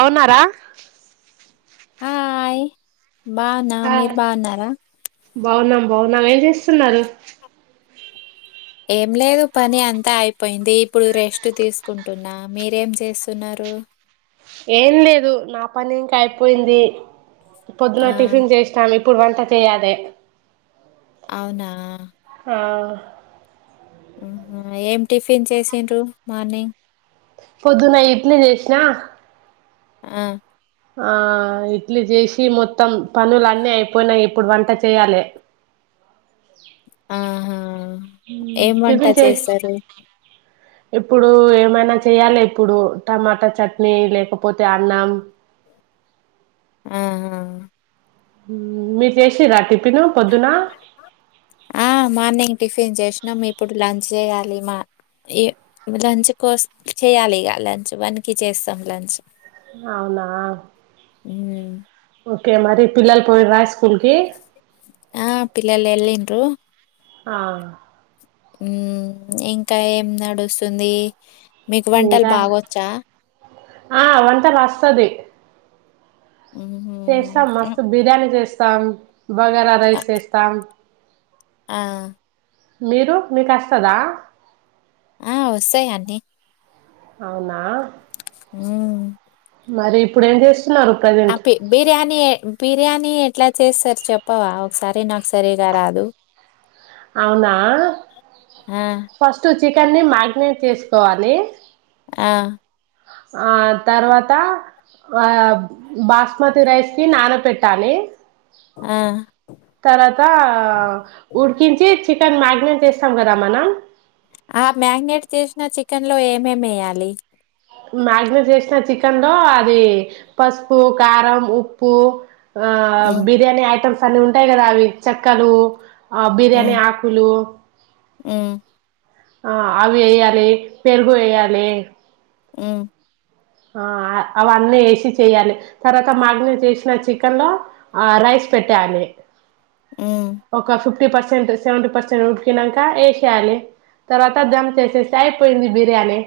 అవునారా ఆయ్ బాగునా మీరు బాగున్నారా బావున్నాం బాగున్నాం ఏం చేస్తున్నారు ఏం లేదు పని అంతా అయిపోయింది. ఇప్పుడు రెస్ట్ తీసుకుంటున్నా మీరేం చేస్తున్నారు ఏం లేదు నా పని ఇంకా అయిపోయింది పొద్దున ఆ టిఫిన్ చేస్తాం ఇప్ ఇప్పుడు వంట చేయలే అవునా ఆ ఆ ఏం టిఫిన్ చేసిండ్రు మార్నింగ్ పొద్దున ఇడ్లీ చేసిన ఆ ఆ ఇడ్లీ చేసి మొత్తం పనులు అన్నీ అయిపోయినాయి ఇప్పుడు వంట చేయాలి ఆహా. హుమ్ ఏం వంట టిఫిన్ చెయ్ చేస్తారు ఇప్పుడు ఏమైనా చెయాలి ఇప్పుడు టమాటా చట్నీ లేకపోతే అన్నం ఆ ఆ ఆ హుమ్ మీరు చేసిర టిఫిన్ తిన్ను పొద్దునా ఆ మార్నింగ్ టిఫిన్ చేసినాం ఇప్పుడు లంచ్ చేయాలి మా ఈ లంచ్ కోసం చేయాలి ఇక లంచ్ వన్కి చేస్తాం లంచ్ అవునా మ్మ్. హు క మరి పిలలు పోయి రైస్ ఆ పిల్లల ఎల్లిన్రు ఆ ఉ ఇంకా ఏం నడుస్తుంది మికు వంటలు ఇంకా బాగొచ్చా ఆ అ వంట రా వస్తది ఉహు చేస్తాం ఆ మస్తు బిర్యానీ చేస్తా స్తమ్ భగర రైస్ చేస్తమ్ ఆ మీరు మీకస్తదా ఆ వస్తాయి అన్నీ అవునా హ్మ్మ్ మరి ఇప్పుడ ఎం చెస్ అప్పి బిర్యానీ బి బిర్యానీ ఎట్లా చేస్తారు చెప్పవా ఒకసారి నాకు సరిగా రాదు అవునా ఆ ఫస్ట్ వచ్ చికెన్ని మ్యాగ్ నేట్ చేసుకోవాలి ఆ ఆ తర్వాత ఆ బాస్మతి రైస్కిి నాన పెట్టాాలి ఆ తర్వాతా ఊ చికెన్ మ్యా చేస్తం గదా మనం ఆ మ్యాగ్నేెట్ చేసిన చి చికెన్ లో ఏమేమి ఎయ్యాలి మ్యాగినేట్ చేసిన చికెన్ లో అది పసుపు కారం ఉప్పు ఆ ఉమ్, బిర్యానీి ఐటమ్స్ అన్ని ఉంటాయి కదా అవి చెక్కలు ఆ బిర్యానీ ఆకులు మ్ ఆ అవి వేయాలి పెరుగు వేయాలి మ్మ్ ఆ ఆ అవన్నీ వేసి చేయ్యాలి తర్వాత మాగనెట్ చేసిన చికెన్ లో ఆ రైస్ పెట్టాలి ఉమ్. ఒక చు ఫిఫ్టీ పర్సెంట్ సెవెంటీ పర్సెంట్ ఉడికినాంక వేసేయాలి తర్వాత దమ్ చేసేసి అయిపోయింది బిర్యానీ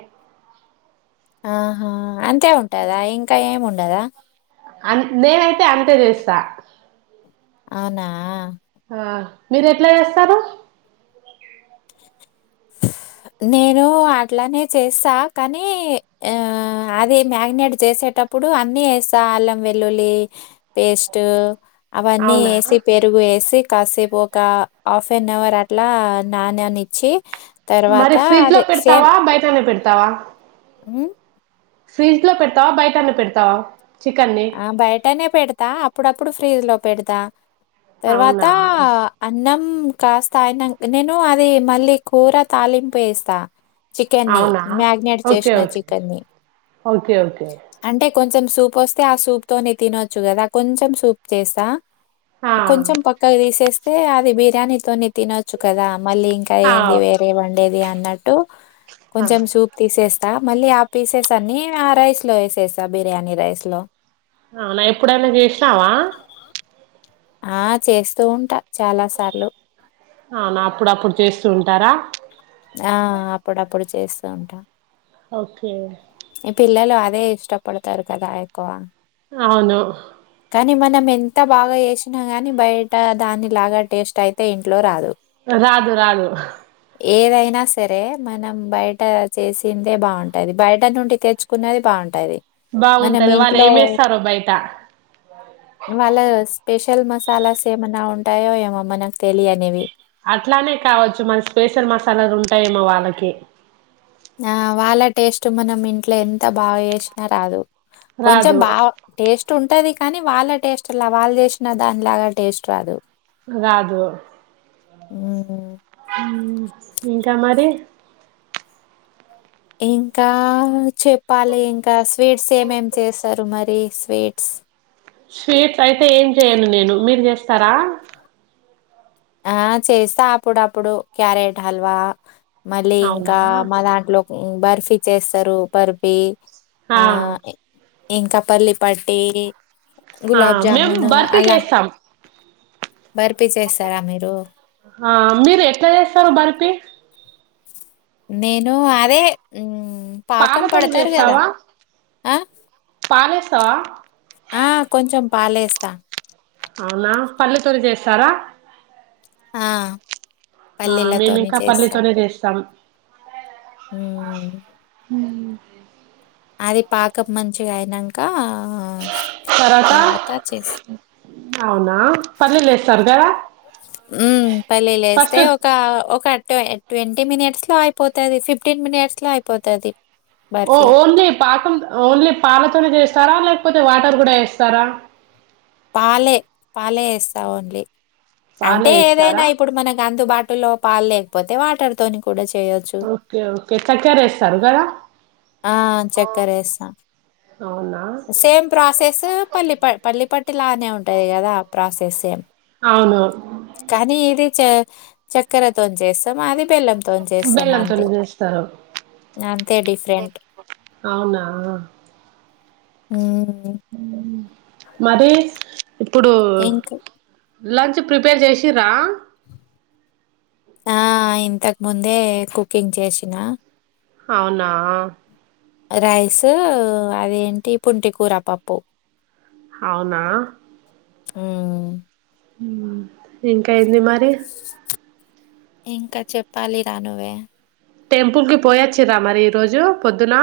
ఆహా అంతే ఉంటదా ఇంకా ఏముం గదా అన్ నేనైతే అంతే చేస్తా అవునా ఆ మీరు ఎట్లా చేస్తారు నేను అట్లానే చేస్తా కానీ ఆ అది మ్యాగ్నేట్ చేసేటప్పుడు అన్ని వేస్తా అల్లం వెల్లుల్లి పేస్ట్ అవన్నీ వేసి అవునా పెరుగు వేసి కాసేపు ఒక ఆఫ్ ఫెన్ అవర్ అట్లా నానానిచ్చి తర్వా మరి ఫ్రిడ్జ్ లో పెడతావా బయట ఎ పెడతావా ఊ ఫీడ్జ్ లో పెడతావ బైటనే పెడతావ ఆ బయటనే పెడతా అప్పుడప్పుడు ఫ్రీజ్ లో పెడ్ త తర్వాత అవునా అన్నం కాస్త ఆయన నేను అది మళ్ళీ కూర తాలింపు ఏస్తా చికెన్ని అవునా మ్యాగినేట్ ఓకే చేసిన ఓకే చికెన్ని ఓకే ఓకే అంటే కొం కొం సూపస్ తే ఆ సూప్ తోనే తినొచ్చు కదా కొంచెం సూప్ చేస్తా ఆ కొంచెం పక్కక్ దీసేసి ఏ అది బిర్యానీ కని తినొచ్చు కదా మళ్ళీ ఇంకా ఆ ఏంది వేరే వండేది అ నడ్ అ ఆ కొంచెం సూప్ తీసేస్ అ మళ్ళీ ఆ పీసెస్ అన్ని ఆ రైస్ లో వేసేసా బిర్యానీ రైస్ లో అవునా ఎప్పుడనా జేష్ణవా ఆ చేస్తూ ఉంటా చాలా సార్లు అవునా అప్పుడు అప్పుడు చేస్తూ ఉంటారా ఆ అప్పుడ అప్పుడు చేస్ వంటా ఓకే అదే ఇష్టపడతారు కదాయక అవును కాని మనం ఎంత బాగా చేసినా గాని బయట దాని లాగా టేస్ట్ అయితే ఇంట్లో రాదు రాదు రాదు ఏదైనా సరే మనం బయట చేసిందే బాగుంటది బయట నుండి తెచ్చుకునది బాగుంటది బాగుంటది వాళ్ళు ఏమేస్తారో బయట పెషల్ మసాలాస్ ఏమన్న ఉంటాయో ఏమో మనకు తెలియనివి అట్లానే కావచ్చు మరి స్పెషల్ మసాలాలు ఉంటాయేమో వాళ్ళకి ఆ వాళ్ళ టేస్ట్ మనం ఇంట్లో ఎంత బాగా చేేసినా రాదు కొంచెం రాదు బా టేస్ ఉంటది కానీ వాళ్ళ టేస్ట్లా వాళ్ళ చేసిన దాని లాగా టేస్ట్ రాదు రాదు హ్మ్. ఊ ఇంకా మరి ఇంకా చెప్పాలి ఇంకా స్వీట్స్ ఏమేం చేసరు మరి స్వీట్స్ స్వీట్ అయితే ఏం చెయను నేను మీర్ చేస్తరా ఆ చేస్త అప్పుడ అప్పుడు క్యారెట్ హల్వా మళ్ళీ అవునా ఇంకా మా దాంట్లొ బర్ఫీ చేస్తరు బర్ఫీ ఆ ఎ ఇంకా పల్లిపట్టి ఆ మేము గులాబ్జామున్ బర్ఫీ అలా చేస్తాం బర్పిసెస్ ఆ మీరు ఎట్ల చేస్తారు బరిపి నేను అదే పాకం పాలతోని పడతారు కద చేస్తావా అ పాలేస్తావా ఆ కొంచెం పాలేస్త అవునా పల్లి తోని చేస్తారా ఆ ఆ మే పల్లీలతోనే మింకా చేస్తా. పల్లితోనే చేస్తాం హ్మ్. హ అది పాకపు మంచిగ అయినాక ఆ తర్వాత తర్వత చేసి అవునా పల్లీలు వేస్తారు కదా ఉమ్ పల్లీ లేస్తే ఫస్ట్ ఒక ఒక ట్ ట్వంటీ మినిట్స్ లో అయిపోతది ఫిఫ్టీన్ మినిట్స్ లో అయిపోతది ఓ బర్ఫీ. ఒన్ గా చెప్ పాకం ఓన్లీ పాలతోనె చేస్తరా లేకపోతే వాటర్ కూడా వేస్తారా పాలె పాలే వేస్తా ఓన్లీ పాలే అంటే ఏదైన వేస్తారా ఇప్పుడు మనకు అందుబాటులో పాలేకపోతే వాటర్తోని ఓకే ఓకే చక్యరేస్తారు గడా ఆ చెక్కర వేస్తాం అవునా సేమ్ ప్రాసెస్ పల్ పల్లపట్టి లానే ఉంటా గదా ప్రాసెస్ అవును కానీ ఇది చ చక్కర్ తో చేస్తాం అది బెల్లం తో చేస్తాం అంతే బెల్లంతోనే చేస్తారు అంతే డిఫరెంట్ అవున ఉమ్ ఉహ్ మరి ఇప్పుడూ ఇంక్ లంచ్ ప్రిపేర్ చేసిరా ఆ ఇంతకు ముందే కుకింగ్ చేసిన అవున నా రైస్ అదేంటి పుంటి కూర పప్పు అవునా ఆ ఇంకా ఏంది మరి ఇంకా చెప్పాలి రానువే టెంపుల్ కి పోయచ్చరా మరి ఈ రోజు పొద్దున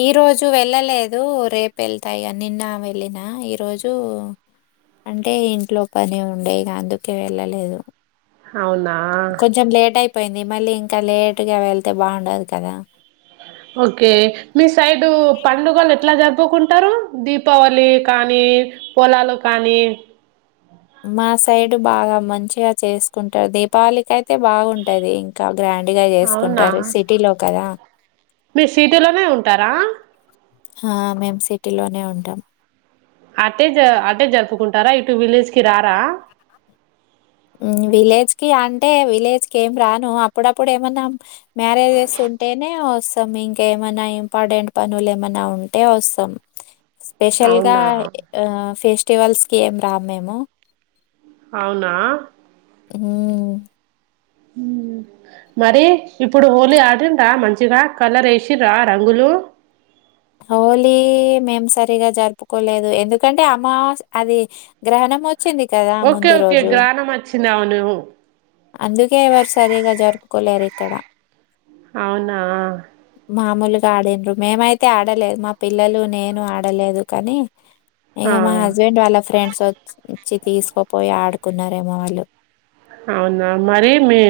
ఈరోజు వెళ్ళలేదు, రేపు వెళ్తాయి ఇగా నిన్న వెళ్ళిన ఈరోజు అంటే ఇంట్లో పని ఉండే, ఇక అందుకే వెళ్ళలేదు. అవునా కొంచెం లేట్ అయిపోయిం మళ్ళీ ఇంకా లేటుగా వెళ్తే బాగుండదు కదా ఓకే మీ సైడ్ పండుగలు ఎట్లా జరుపుకుంటారు దీపావళి కానీ పొలాలు కానీ మా సైడ్ బాగా మంచిగా చేసుకుంటారు దీపావళికి అయితే బాగుంటది ఇంకా గ్రాండ్ గా అవునా చేసుకుంటారు సిటీలో కదా మీ సీటీలోనే ఉంటారా ఇటిలోనే ఉంటాం అటే జ అంటే జరుపుకుంటారా ఇటు విలేజ్ కి రారా విలేజ్ కి అంటే విలేజ్ కి ఏం రాను అప్పుడప్పుడు ఏమన్నాం మ్యారేజెస్ ఉంటేనే వస్తాం ఇంకేమనా ఇంపార్టెంట్ పనులు ఏమైనా ఉంటే వస్తాం స్పెషల్ గా అవునా ఆ ఫెస్ట్ ఫెస్టివల్స్కి ఏం రా మేము అవునా మ్ మరి ఇప్పుడు హోలీ ఆడింద్రా మంచిగా కలర్ వేసిరా రంగులు హోలీ మేం సరిగా జరుపుకోలేదు ఎందుకంటే అమాస్ అది గ్రహణం వ ఓకే ఓకే గ్రానం వచ్చి అందుకే ఎవరు సరిగా జరుపుకొ అక్కడ అవునా మామూలుగా ఆడిన్రు మేమైతే ఆడలేదు మా పిల్లలు నేను ఆడలేదు కానీ ఇక ఆ మా హస్బెండ్ వాళ్ళ ఫ్రెండ్స్ వచ్చి తీసుకోపోయి ఆడుకున్నారేమో వాళ్ళు అవునా మరి మీ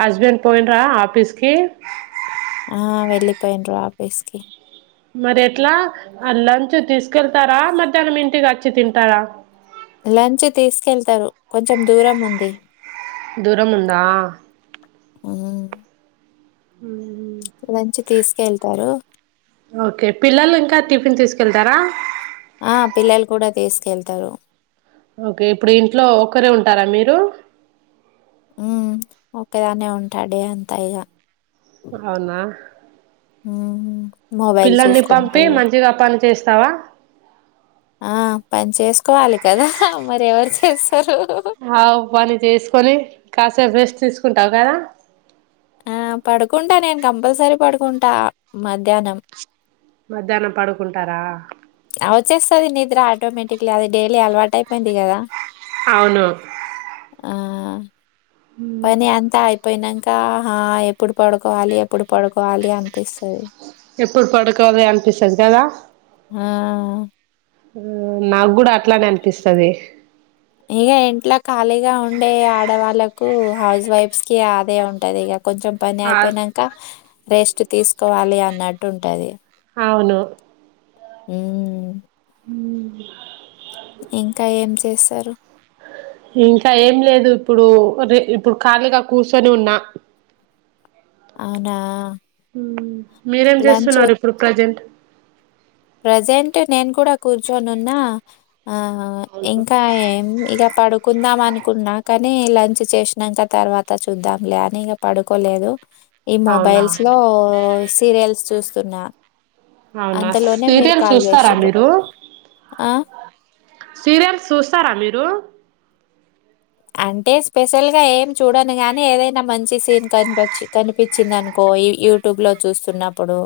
హస్బెండ్ పోయినరా ఆఫీస్ కి ఆ వెళ్లిపోయిండ్రు ఆఫీస్కి మరి ఎట్లా లంచ్ తీసుకెళ్తారా మధ్యాహ్నం ఇంటికి వచ్చి తింటారా లంచ్ తీసుకెళ్తారు కొంచెం దూరం ఉంది దూరము ఉందా మ్మ్ మ్మ్ మ్మ్ తీసుకెళ్తారు. ఓకే పిల్లలింకా టిఫిన్ తీసుకెళ్తారా ఆ పిల్లలు కూడా తీసుకెళ్తారు ఓకే ఇప్పుడు ఇంట్లో ఒక్కరే ఉంటారా మీ డు ఊ ఒక్కదాన్నే ఉంటాడి అంతా ఇగా హవునా ఊ పిల్లల్ని పంపి మంచిగా పని చేస్ తావా ఆ పని చేసుకోవాలి కదా మరి ఎవరు చేస్తారు హౌ పని చేసుకొని కాసేపు రెస్ట్ తీసుకుంటావు కదా ఆ పడుకుంటా నేను కంపల్సరీ పడుకుంటా మధ్యానం మధ్యానం పడుకుంటారా ఆవచ్చేస్తాది నిద్ర టోమేటిక్లీ అది డైలీ అలవాటు ఐయిపోయింది కదా అవును ఆ పని అంతా ఐపోయినం ఆహా ఎప్పుడు పడుకోవాలి ఎప్పుడు పడుకోవాలి అని ఎప్పుడు పడుకోవాలి అనిపిస్తది కదా ఆ ఊ నాకు కూడా అట్లానే అన్పిస్తాది ఇగ ఇంట్లో ఖాళీగా ఉండే ఆడవాళ్ళలకు హౌస్ వైఫ్స్ కి ఆదే ఉంటాది ఇగ కొంచెం పని ఆ అయిపోయినంక రెస్ట్ తీసుకోవాలి అన్నట్టు ఉంటాది అవును మ్ మ్ ఇంకా ఏం చేస్తారు ఇంకా ఏం లేదు ఇప్పుడు రే ఇప్పుడు ఖాళీగా కూర్చొని ఉన్నా అవునా మ్ మీరేం చేస్తున్నారు ఇప్పుడు ప్రజెంట్ ప్రజెంట్ నేను కూడా కూర్చొని ఉన్నా ఆహా ఇంకా ఏం ఇక పడుకుందాం అను అనుకున్నా కానీ లంచ్ చేసినాక తర్వాత చూద్దాం లే అని ఇక పడుకోలేదు ఈ అవునా మొబైల్స్ లో సీరియల్స్ చూస్త అత్తన్నా అవునా సీరియల్ చూస్తారా చేసిండ్రు. మీరు ఆ! సీరియల్స్ చూస్తారా మీ రు అంటే స్పెషల్ గా ఏం చూడను గాని ఏదైనా మంచి సీన్ కనిపచ్చి కనిపించింది. అనుకో యూట్యూబ్ లో చూస్తున్నప్పుడు